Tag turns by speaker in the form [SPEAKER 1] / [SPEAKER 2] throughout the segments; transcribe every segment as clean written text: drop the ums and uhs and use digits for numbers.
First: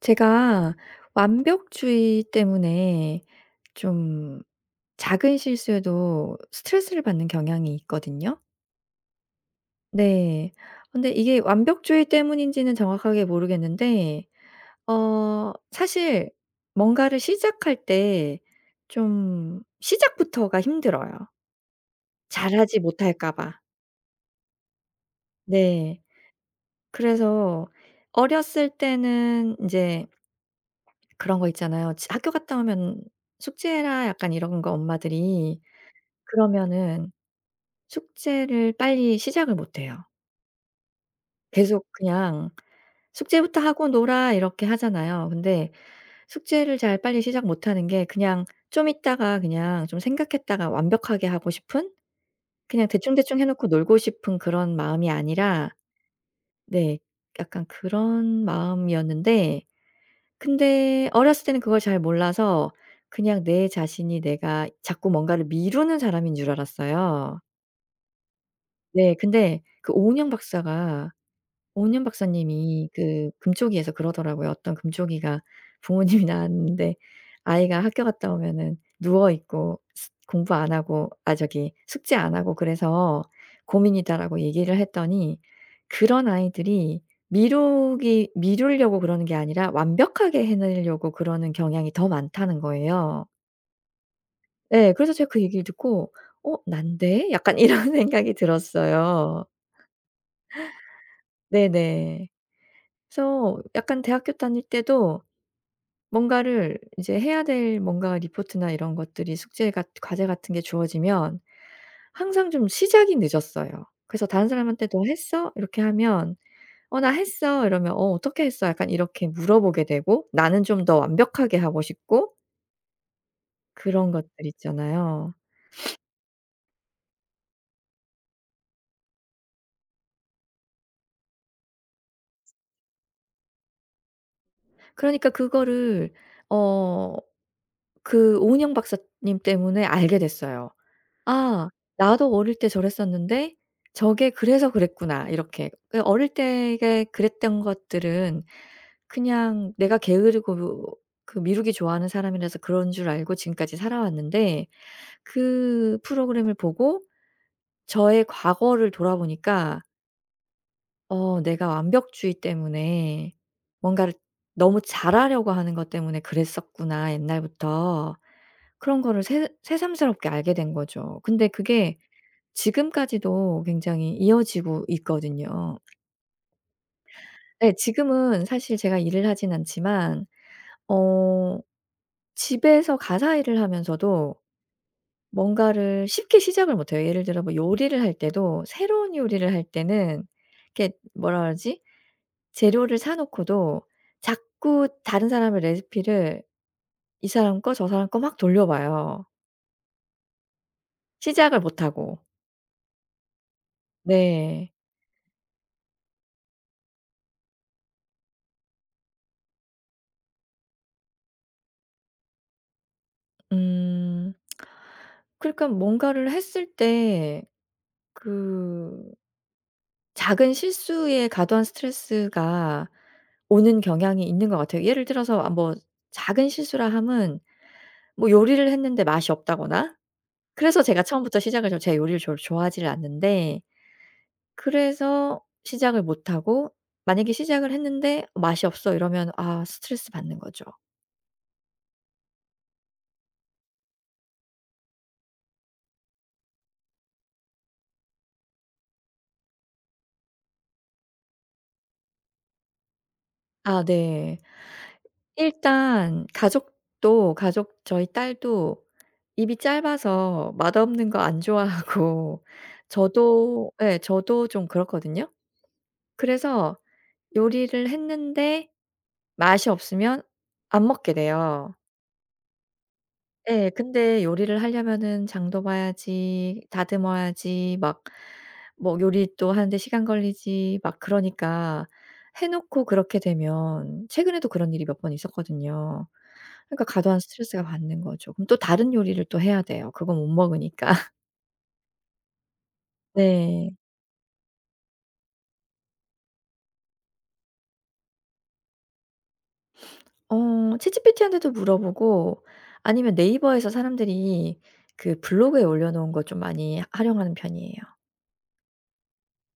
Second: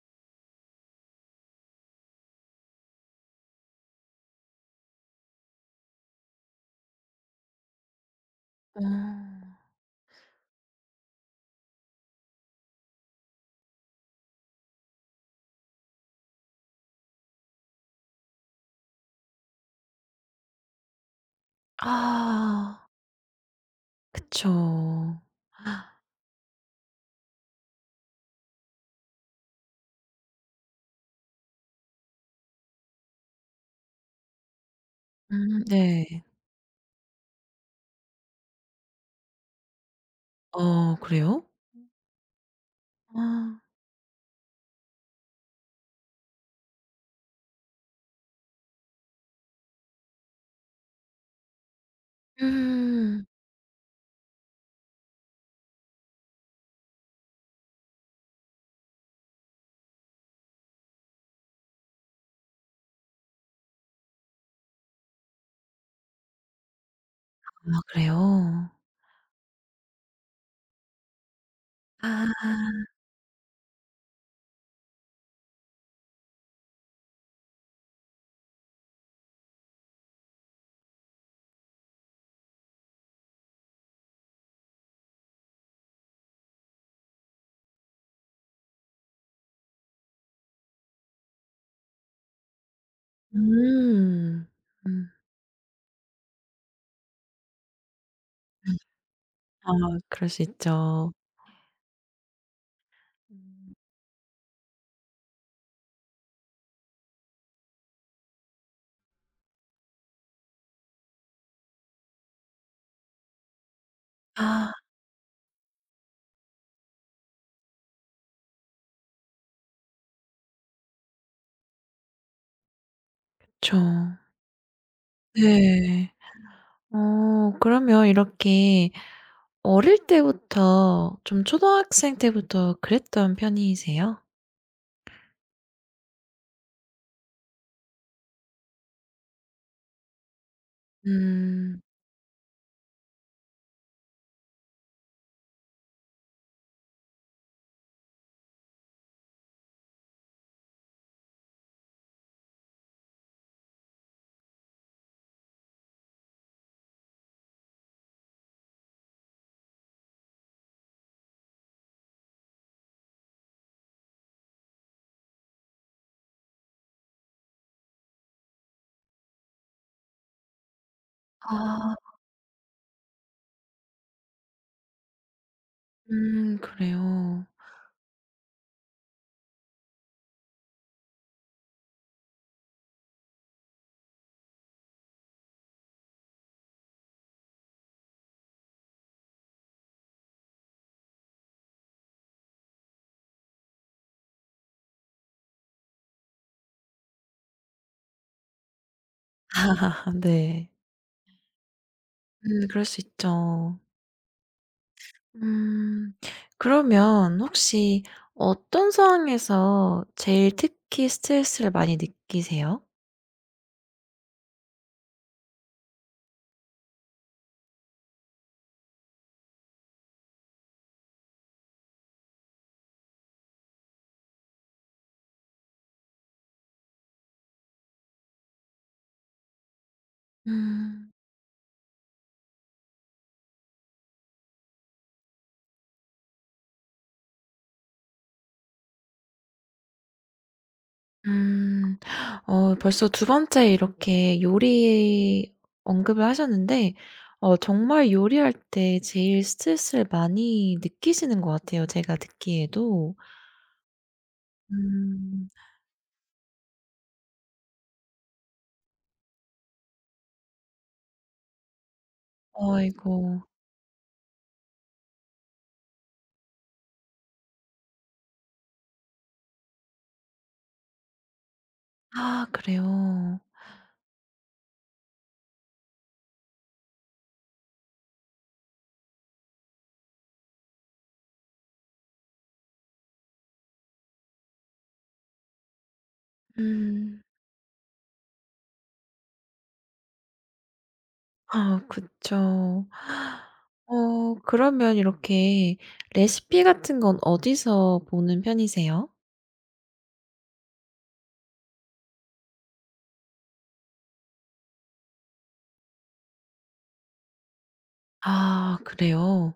[SPEAKER 1] 제가 완벽주의 때문에 좀 작은 실수에도 스트레스를 받는 경향이 있거든요.
[SPEAKER 2] 음.
[SPEAKER 1] 네. 근데 이게 완벽주의 때문인지는 정확하게 모르겠는데 사실 뭔가를 시작할 때 좀 시작부터가 힘들어요. 잘하지
[SPEAKER 2] 아,
[SPEAKER 1] 못할까 봐.
[SPEAKER 2] 그쵸.
[SPEAKER 1] 네. 그래서 어렸을 때는 이제 그런 거 있잖아요. 지 학교 갔다 오면 "숙제해라." 약간 이런 거 엄마들이.
[SPEAKER 2] 음, 네.
[SPEAKER 1] 그러면은 숙제를 빨리 시작을 못 해요.
[SPEAKER 2] 어, 그래요?
[SPEAKER 1] 계속 그냥 "숙제부터
[SPEAKER 2] 아.
[SPEAKER 1] 하고 놀아." 이렇게 하잖아요. 근데 숙제를 잘 빨리 시작 못 하는 게 그냥 좀 있다가 그냥 좀 생각했다가 완벽하게 하고 싶은, 그냥
[SPEAKER 2] 음.
[SPEAKER 1] 대충대충 해 놓고 놀고 싶은 그런 마음이 아니라 네 약간 그런 마음이었는데, 근데 어렸을 때는 그걸 잘 몰라서 그냥 내 자신이 내가 자꾸 뭔가를 미루는 사람인 줄 알았어요.
[SPEAKER 2] 아, 그래요?
[SPEAKER 1] 네. 근데 그 오은영 박사가, 오은영
[SPEAKER 2] 아.
[SPEAKER 1] 박사님이 그 금쪽이에서 그러더라고요. 어떤 금쪽이가 부모님이 낳았는데 아이가 학교 갔다 오면은 누워 있고 스 공부 안 하고 아 저기 숙제 안 하고 그래서 고민이다라고 얘기를 했더니 그런 아이들이 미루기 미루려고 그러는 게 아니라 완벽하게 해내려고 그러는 경향이 더 많다는 거예요.
[SPEAKER 2] 음.
[SPEAKER 1] 예.
[SPEAKER 2] 음.
[SPEAKER 1] 그래서 제가 그 얘기를 듣고 '어 난데?' 약간 이런 생각이 들었어요.
[SPEAKER 2] 아, 그럴 수 있죠.
[SPEAKER 1] 네네. 그래서
[SPEAKER 2] 음.
[SPEAKER 1] 약간 대학교 다닐 때도 뭔가를 이제 해야 될 뭔가 리포트나 이런 것들이, 숙제 같 과제 같은 게 주어지면 항상 좀 시작이 늦었어요. 그래서 다른
[SPEAKER 2] 아,
[SPEAKER 1] 사람한테 "너 했어?" 이렇게 하면 "어 나 했어." 이러면 "어 어떻게 했어?" 약간 이렇게 물어보게 되고, 나는 좀 더 완벽하게 하고 싶고
[SPEAKER 2] 그쵸.
[SPEAKER 1] 그런 것들 있잖아요.
[SPEAKER 2] 네. 그러면 이렇게 어릴 때부터 좀 초등학생 때부터 그랬던 편이세요?
[SPEAKER 1] 그러니까 그거를 어 그 오은영 박사님 때문에 알게 됐어요. '아
[SPEAKER 2] 음.
[SPEAKER 1] 나도 어릴 때 저랬었는데 저게 그래서 그랬구나.' 이렇게. 그 어릴 때에 그랬던 것들은 그냥 내가 게으르고 그 미루기 좋아하는 사람이라서 그런 줄 알고 지금까지 살아왔는데 그 프로그램을 보고 저의 과거를 돌아보니까 어 내가 완벽주의 때문에 뭔가를 너무 잘하려고 하는 것 때문에 그랬었구나 옛날부터. 그런 거를 새 새삼스럽게 알게 된 거죠. 근데 그게
[SPEAKER 2] 아,
[SPEAKER 1] 지금까지도 굉장히 이어지고 있거든요.
[SPEAKER 2] 그래요.
[SPEAKER 1] 네. 지금은 사실 제가 일을 하진 않지만 어 집에서 가사 일을 하면서도 뭔가를 쉽게 시작을 못 해요. 예를 들어 뭐 요리를 할 때도 새로운 요리를 할 때는 이렇게 뭐라 그러지? 재료를 사 놓고도 자꾸 다른 사람의 레시피를 이 사람 거 저 사람 거 막 돌려봐요,
[SPEAKER 2] 네.
[SPEAKER 1] 시작을 못 하고.
[SPEAKER 2] 그럴 수 있죠.
[SPEAKER 1] 네.
[SPEAKER 2] 음 그러면 혹시 어떤 상황에서 제일 특히 스트레스를 많이 느끼세요?
[SPEAKER 1] 음. 그러니까 뭔가를 했을 때그 작은 실수에 과도한 스트레스가 오는 경향이 있는 것 같아요. 예를 들어서 아 뭐 작은 실수라 함은 뭐 요리를 했는데 맛이 없다거나. 그래서 제가
[SPEAKER 2] 음.
[SPEAKER 1] 처음부터 시작을, 저 제가 요리를 조 좋아하지를 않는데, 그래서 시작을 못 하고 만약에 시작을 했는데 "맛이 없어." 이러면 아 스트레스 받는 거죠.
[SPEAKER 2] 음. 벌써 두 번째 이렇게 요리 언급을 하셨는데 정말 요리할 때 제일 스트레스를 많이 느끼시는 것 같아요, 제가 듣기에도.
[SPEAKER 1] 아 네.
[SPEAKER 2] 음.
[SPEAKER 1] 일단 가족도 가족 저희 딸도 입이 짧아서 맛없는 거 안 좋아하고
[SPEAKER 2] 아이고.
[SPEAKER 1] 저도 예 저도 좀 그렇거든요. 그래서 요리를 했는데 맛이 없으면 안 먹게 돼요.
[SPEAKER 2] 아, 그래요.
[SPEAKER 1] 예. 근데 요리를 하려면은 장도 봐야지, 다듬어야지, 막 뭐 요리 또 하는데 시간 걸리지, 막 그러니까 해 놓고 그렇게 되면, 최근에도 그런 일이 몇 번 있었거든요. 그러니까 과도한
[SPEAKER 2] 음.
[SPEAKER 1] 스트레스가 받는 거죠. 그럼 또 다른 요리를 또 해야 돼요. 그건 못 먹으니까.
[SPEAKER 2] 아, 그쵸.
[SPEAKER 1] 네.
[SPEAKER 2] 그러면 이렇게 레시피 같은 건 어디서 보는 편이세요?
[SPEAKER 1] 어 챗GPT한테도 물어보고, 아니면 네이버에서 사람들이 그 블로그에 올려 놓은 거 좀 많이 활용하는 편이에요.
[SPEAKER 2] 아, 그래요?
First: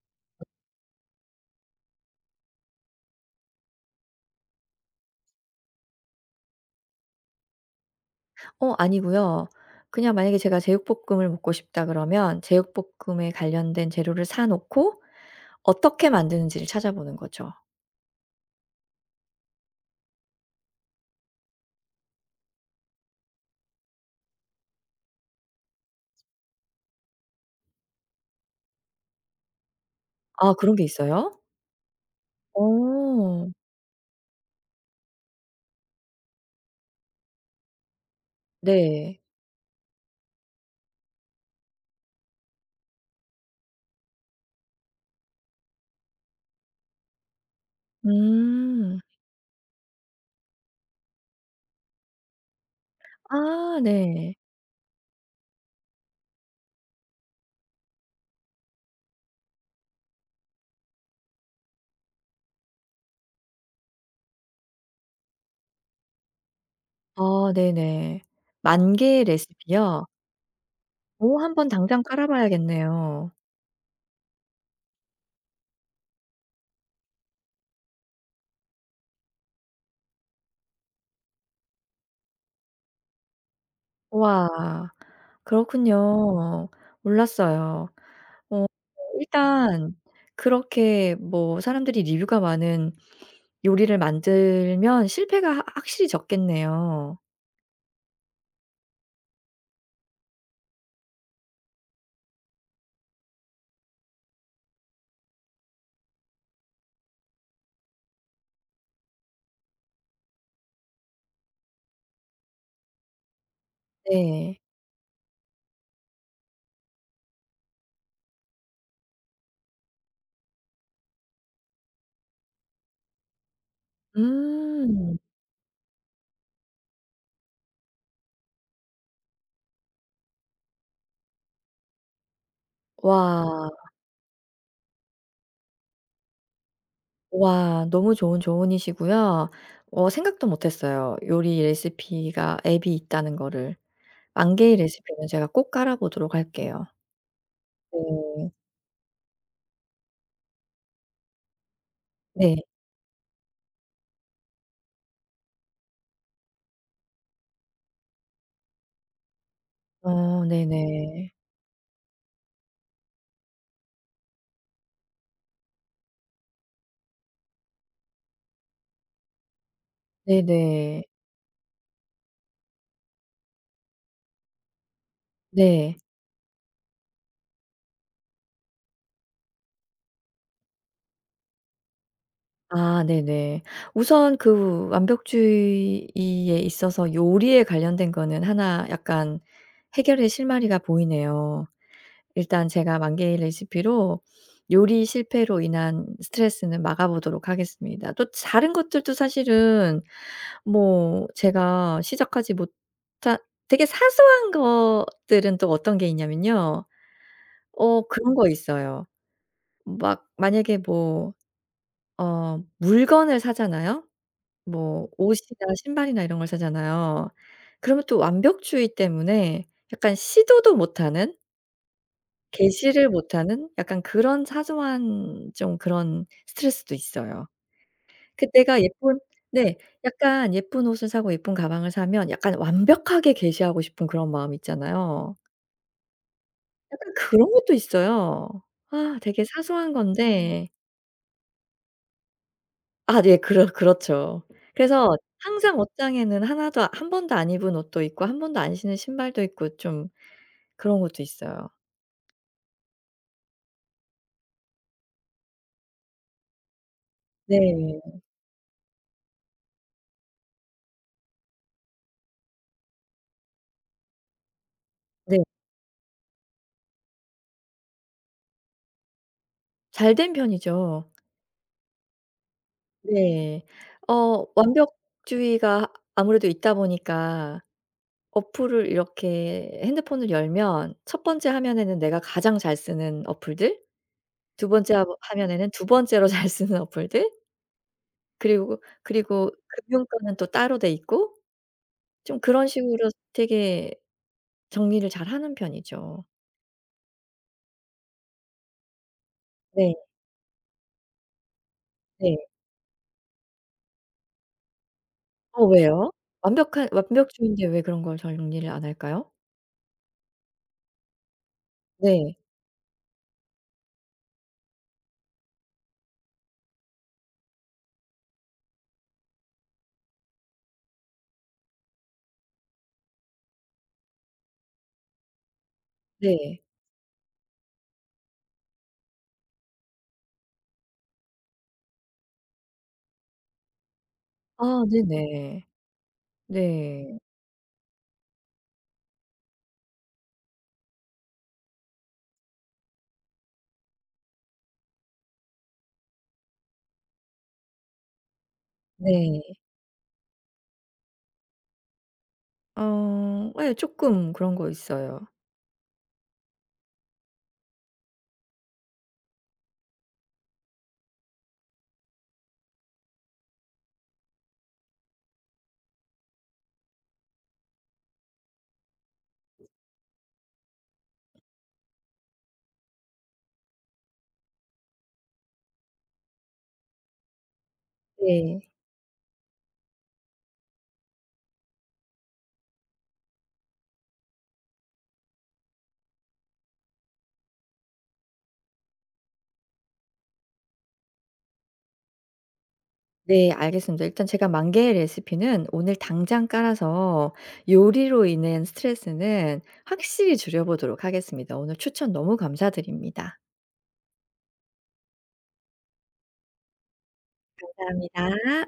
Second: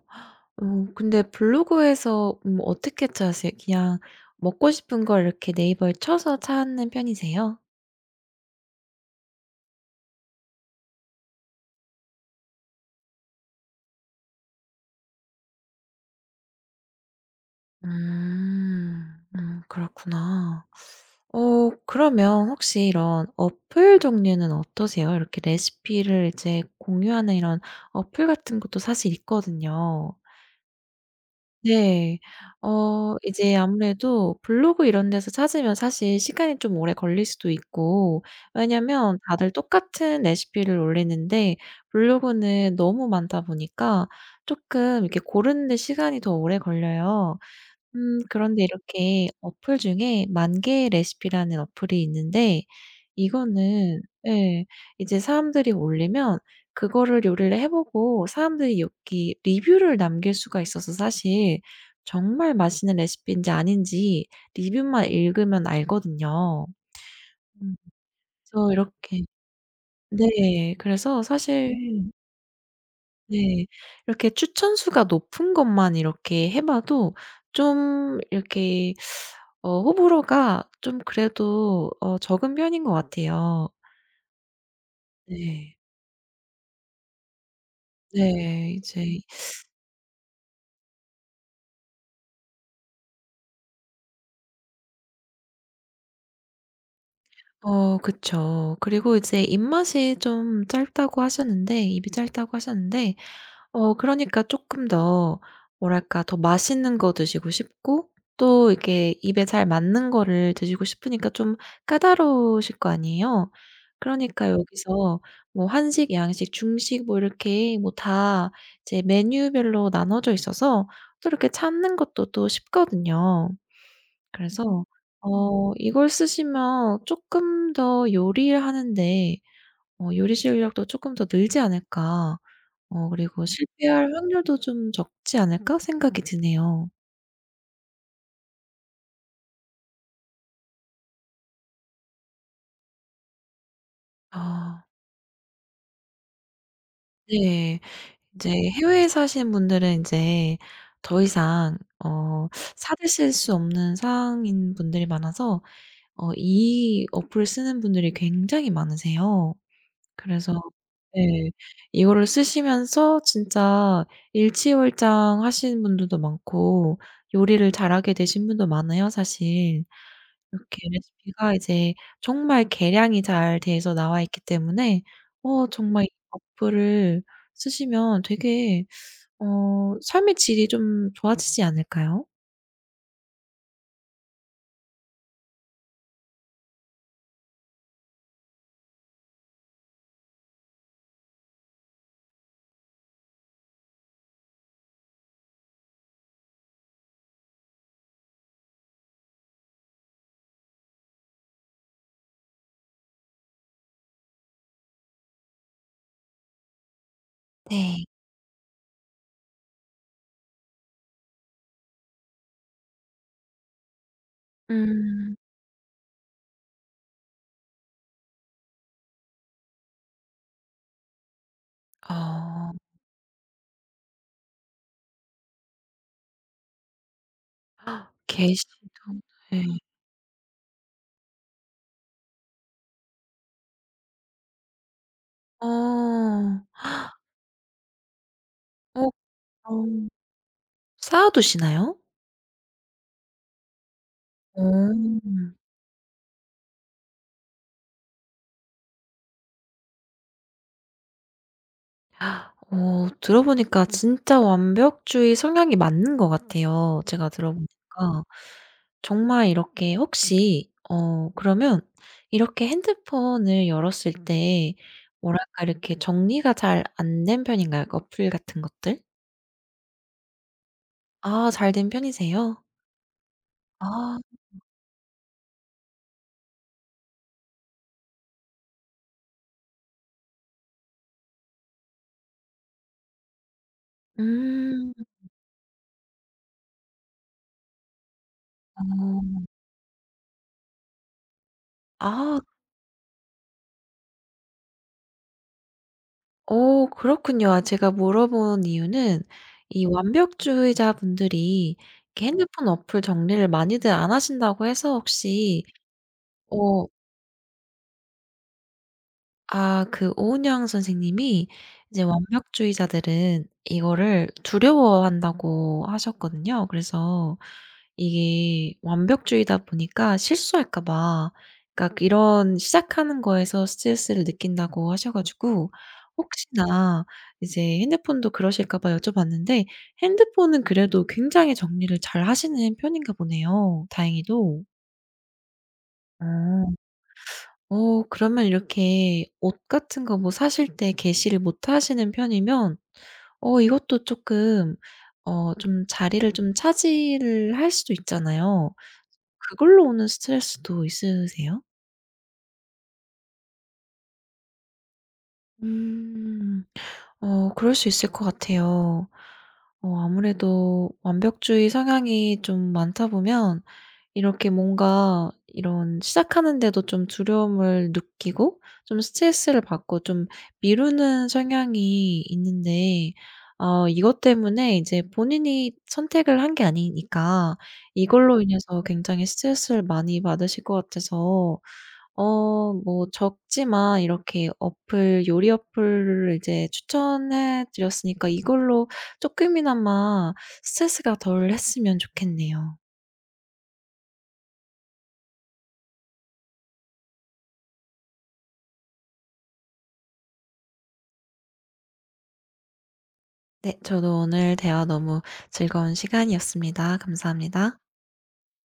[SPEAKER 2] 근데 블로그에서 어떻게 짜세요? 그냥 먹고 싶은 걸 이렇게 네이버에 쳐서 찾는 편이세요?
[SPEAKER 1] 어 아니고요. 그냥 만약에 제가 제육볶음을 먹고 싶다 그러면 제육볶음에 관련된 재료를 사 놓고 어떻게 만드는지를 찾아보는 거죠.
[SPEAKER 2] 음. 음, 그렇구나. 그러면 혹시 이런 어플 종류는 어떠세요? 이렇게 레시피를 이제 공유하는 이런 어플 같은 것도 사실 있거든요.
[SPEAKER 1] 아 그런 게 있어요?
[SPEAKER 2] 네.
[SPEAKER 1] 어
[SPEAKER 2] 이제 아무래도 블로그 이런 데서 찾으면 사실 시간이 좀 오래 걸릴 수도 있고, 왜냐면
[SPEAKER 1] 네.
[SPEAKER 2] 다들 똑같은 레시피를 올리는데 블로그는 너무 많다 보니까 쪼끔 이렇게 고르는 데 시간이 더 오래 걸려요. 그런데
[SPEAKER 1] 음.
[SPEAKER 2] 이렇게 어플 중에 만개 레시피라는 어플이 있는데,
[SPEAKER 1] 아
[SPEAKER 2] 이거는
[SPEAKER 1] 네.
[SPEAKER 2] 예, 이제 사람들이 올리면 그거를 요리를 해 보고 사람들이 여기 리뷰를 남길 수가 있어서 사실 정말 맛있는 레시피인지 아닌지 리뷰만 읽으면 알거든요.
[SPEAKER 1] 아
[SPEAKER 2] 음.
[SPEAKER 1] 네네.
[SPEAKER 2] 그래서
[SPEAKER 1] 만
[SPEAKER 2] 이렇게,
[SPEAKER 1] 개의 레시피요?
[SPEAKER 2] 네. 그래서
[SPEAKER 1] 오 한번
[SPEAKER 2] 사실,
[SPEAKER 1] 당장 깔아 봐야겠네요.
[SPEAKER 2] 네. 이렇게 추천수가 높은 것만 이렇게 해 봐도 좀 이렇게 호불호가 좀 그래도 적은 편인 것 같아요.
[SPEAKER 1] 우와.
[SPEAKER 2] 네.
[SPEAKER 1] 그렇군요. 몰랐어요. 어
[SPEAKER 2] 네. 이제
[SPEAKER 1] 일단 그렇게 뭐 사람들이 리뷰가 많은 요리를 만들면 실패가 하 확실히 적겠네요.
[SPEAKER 2] 어, 그쵸. 그리고 이제 입맛이 좀 짧다고 하셨는데, 입이 짧다고 하셨는데 그러니까 쪼끔 더, 뭐랄까, 더 맛있는 거 드시고 싶고 또 이렇게 입에 잘 맞는 거를 드시고 싶으니까 좀 까다로우실 거 아니에요. 그러니까
[SPEAKER 1] 네.
[SPEAKER 2] 여기서 뭐 한식, 양식, 중식 뭐 이렇게 뭐 다 이제 메뉴별로 나눠져 있어서 또 이렇게 찾는 것도 또 쉽거든요. 그래서
[SPEAKER 1] 음.
[SPEAKER 2] 이걸 쓰시면 쪼끔 더 요리를 하는데 요리 실력도 쪼끔 더 늘지 않을까, 그리고
[SPEAKER 1] 와.
[SPEAKER 2] '실패할 확률도 좀 적지 않을까?' 생각이 드네요.
[SPEAKER 1] 와 너무 좋은 조언이시고요. 어 생각도 못 했어요. 요리 레시피가 앱이 있다는 거를. 만 개의
[SPEAKER 2] 아,
[SPEAKER 1] 레시피는 제가 꼭 깔아 보도록 할게요.
[SPEAKER 2] 네. 이제
[SPEAKER 1] 네.
[SPEAKER 2] 해외에 사시는 분들은 인제 더 이상 어
[SPEAKER 1] 네.
[SPEAKER 2] 사 드실 수 없는 사항인 분들이 많아서 이 어플을 쓰는 분들이 굉장히 많으세요.
[SPEAKER 1] 어
[SPEAKER 2] 그래서,
[SPEAKER 1] 네네.
[SPEAKER 2] 네. 이거를 쓰시면서 진짜 일취월장 하시는 분들도 많고, 요리를 잘하게 되신 분도 많아요, 사실. 이렇게
[SPEAKER 1] 네네.
[SPEAKER 2] 레시피가 이제 정말 계량이 잘 돼서 나와 있기 때문에
[SPEAKER 1] 네.
[SPEAKER 2] 정말 이 어플을 쓰시면 되게 삶의 질이 좀 좋아지지 않을까요?
[SPEAKER 1] 아 네네. 우선 그 완벽주의에 있어서 요리에 관련된 거는 하나 약간 해결의 실마리가 보이네요. 일단 제가 만개의 레시피로 요리 실패로 인한 스트레스는 막아 보도록 하겠습니다. 또 다른 것들도 사실은 뭐 제가 시작하지 못한 되게 사소한 것들은 또 어떤 게 있냐면요. 어
[SPEAKER 2] 네.
[SPEAKER 1] 그런 거 있어요. 막 만약에 뭐 어 물건을 사잖아요? 뭐
[SPEAKER 2] 음.
[SPEAKER 1] 옷이나 신발이나 이런 걸 사잖아요. 그러면 또 완벽주의 때문에 약간 시도도 못하는,
[SPEAKER 2] 어,
[SPEAKER 1] 개시를 못하는 약간 그런 사소한 좀 그런 스트레스도 있어요. 그
[SPEAKER 2] 게시도.
[SPEAKER 1] 내가 예쁜
[SPEAKER 2] 네.
[SPEAKER 1] 네. 약간 예쁜 옷을 사고 예쁜 가방을 사면 약간 완벽하게 개시하고 싶은 그런 마음 있잖아요.
[SPEAKER 2] 어.
[SPEAKER 1] 약간 그런 것도 있어요.
[SPEAKER 2] 어
[SPEAKER 1] 아 되게 사소한
[SPEAKER 2] 그럼
[SPEAKER 1] 건데.
[SPEAKER 2] 쌓아 두시나요?
[SPEAKER 1] 아 네. 그렇죠.
[SPEAKER 2] 어.
[SPEAKER 1] 그래서 항상 옷장에는 하나도 아, 한 번도 안 입은 옷도 있고 한 번도 안 신은 신발도 있고 좀 그런 것도 있어요.
[SPEAKER 2] 들어보니까 진짜 완벽주의 성향이 맞는 것 같아요, 제가
[SPEAKER 1] 네.
[SPEAKER 2] 들어보니까. 정말 이렇게 혹시, 그러면 이렇게 핸드폰을 열었을 때
[SPEAKER 1] 네.
[SPEAKER 2] 뭐랄까 이렇게 정리가 잘 안 된 편인가요? 그 어플 같은 것들?
[SPEAKER 1] 잘 된 편이죠.
[SPEAKER 2] 아, 잘 된 편이세요?
[SPEAKER 1] 네.
[SPEAKER 2] 아.
[SPEAKER 1] 어 완벽주의가 아무래도 있다 보니까 어플을 이렇게, 핸드폰을 열면 첫 번째 화면에는 내가 가장 잘 쓰는 어플들, 두
[SPEAKER 2] 음.
[SPEAKER 1] 번째 화 화면에는 두 번째로 잘 쓰는 어플들, 그리고
[SPEAKER 2] 어.
[SPEAKER 1] 금융권은 또 따로 돼 있고
[SPEAKER 2] 아.
[SPEAKER 1] 좀 그런 식으로 되게 정리를 잘하는 편이죠.
[SPEAKER 2] 어, 그렇군요. 아, 제가 물어본 이유는 이
[SPEAKER 1] 네.
[SPEAKER 2] 완벽주의자분들이 이렇게
[SPEAKER 1] 네.
[SPEAKER 2] 핸드폰 어플 정리를 많이들 안 하신다고 해서 혹시.
[SPEAKER 1] 어 왜요?
[SPEAKER 2] 어.
[SPEAKER 1] 완벽한 완벽주의인데 왜 그런 걸 정리를 안 할까요?
[SPEAKER 2] 아, 그 오은영 선생님이 이제
[SPEAKER 1] 네.
[SPEAKER 2] 완벽주의자들은 이거를 두려워한다고 하셨거든요. 그래서 이게 완벽주의다 보니까 실수할까 봐, 그러니까 이런 시작하는 거에서 스트레스를 느낀다고 하셔 가지고
[SPEAKER 1] 네.
[SPEAKER 2] 혹시나 이제 핸드폰도 그러실까 봐 여쭤봤는데, 핸드폰은 그래도 굉장히 정리를 잘 하시는 편인가 보네요, 다행히도.
[SPEAKER 1] 아 네네.
[SPEAKER 2] 어.
[SPEAKER 1] 네.
[SPEAKER 2] 그러면 이렇게 옷 같은 거 뭐 사실 때 개시를 못 하시는 편이면 이것도 조금, 좀 자리를 좀 차지를 할 수도 있잖아요.
[SPEAKER 1] 네.
[SPEAKER 2] 그걸로 오는 스트레스도 있으세요?
[SPEAKER 1] 어 예 쪼끔 그런 거 있어요.
[SPEAKER 2] 음. 어, 그럴 수 있을 것 같아요. 아무래도 완벽주의 성향이 좀 많다 보면 이렇게 뭔가 이런 시작하는 데도 좀 두려움을 느끼고 좀 스트레스를 받고 좀 미루는 성향이 있는데, 이것 때문에 이제 본인이 선택을 한 게 아니니까 이걸로
[SPEAKER 1] 네.
[SPEAKER 2] 인해서 굉장히 스트레스를 많이 받으실 것 같아서, 어 뭐 적지만 이렇게 어플 요리 어플을 이제 추천해 드렸으니까 이걸로 조금이나마 스트레스가 덜했으면 좋겠네요.
[SPEAKER 1] 네 알겠습니다. 일단 제가 만개의 레시피는 오늘 당장 깔아서 요리로 인한 스트레스는 확실히 줄여 보도록 하겠습니다. 오늘 추천 너무 감사드립니다.
[SPEAKER 2] 네, 저도 오늘 대화 너무 즐거운 시간이었습니다. 감사합니다.
[SPEAKER 1] 감사합니다.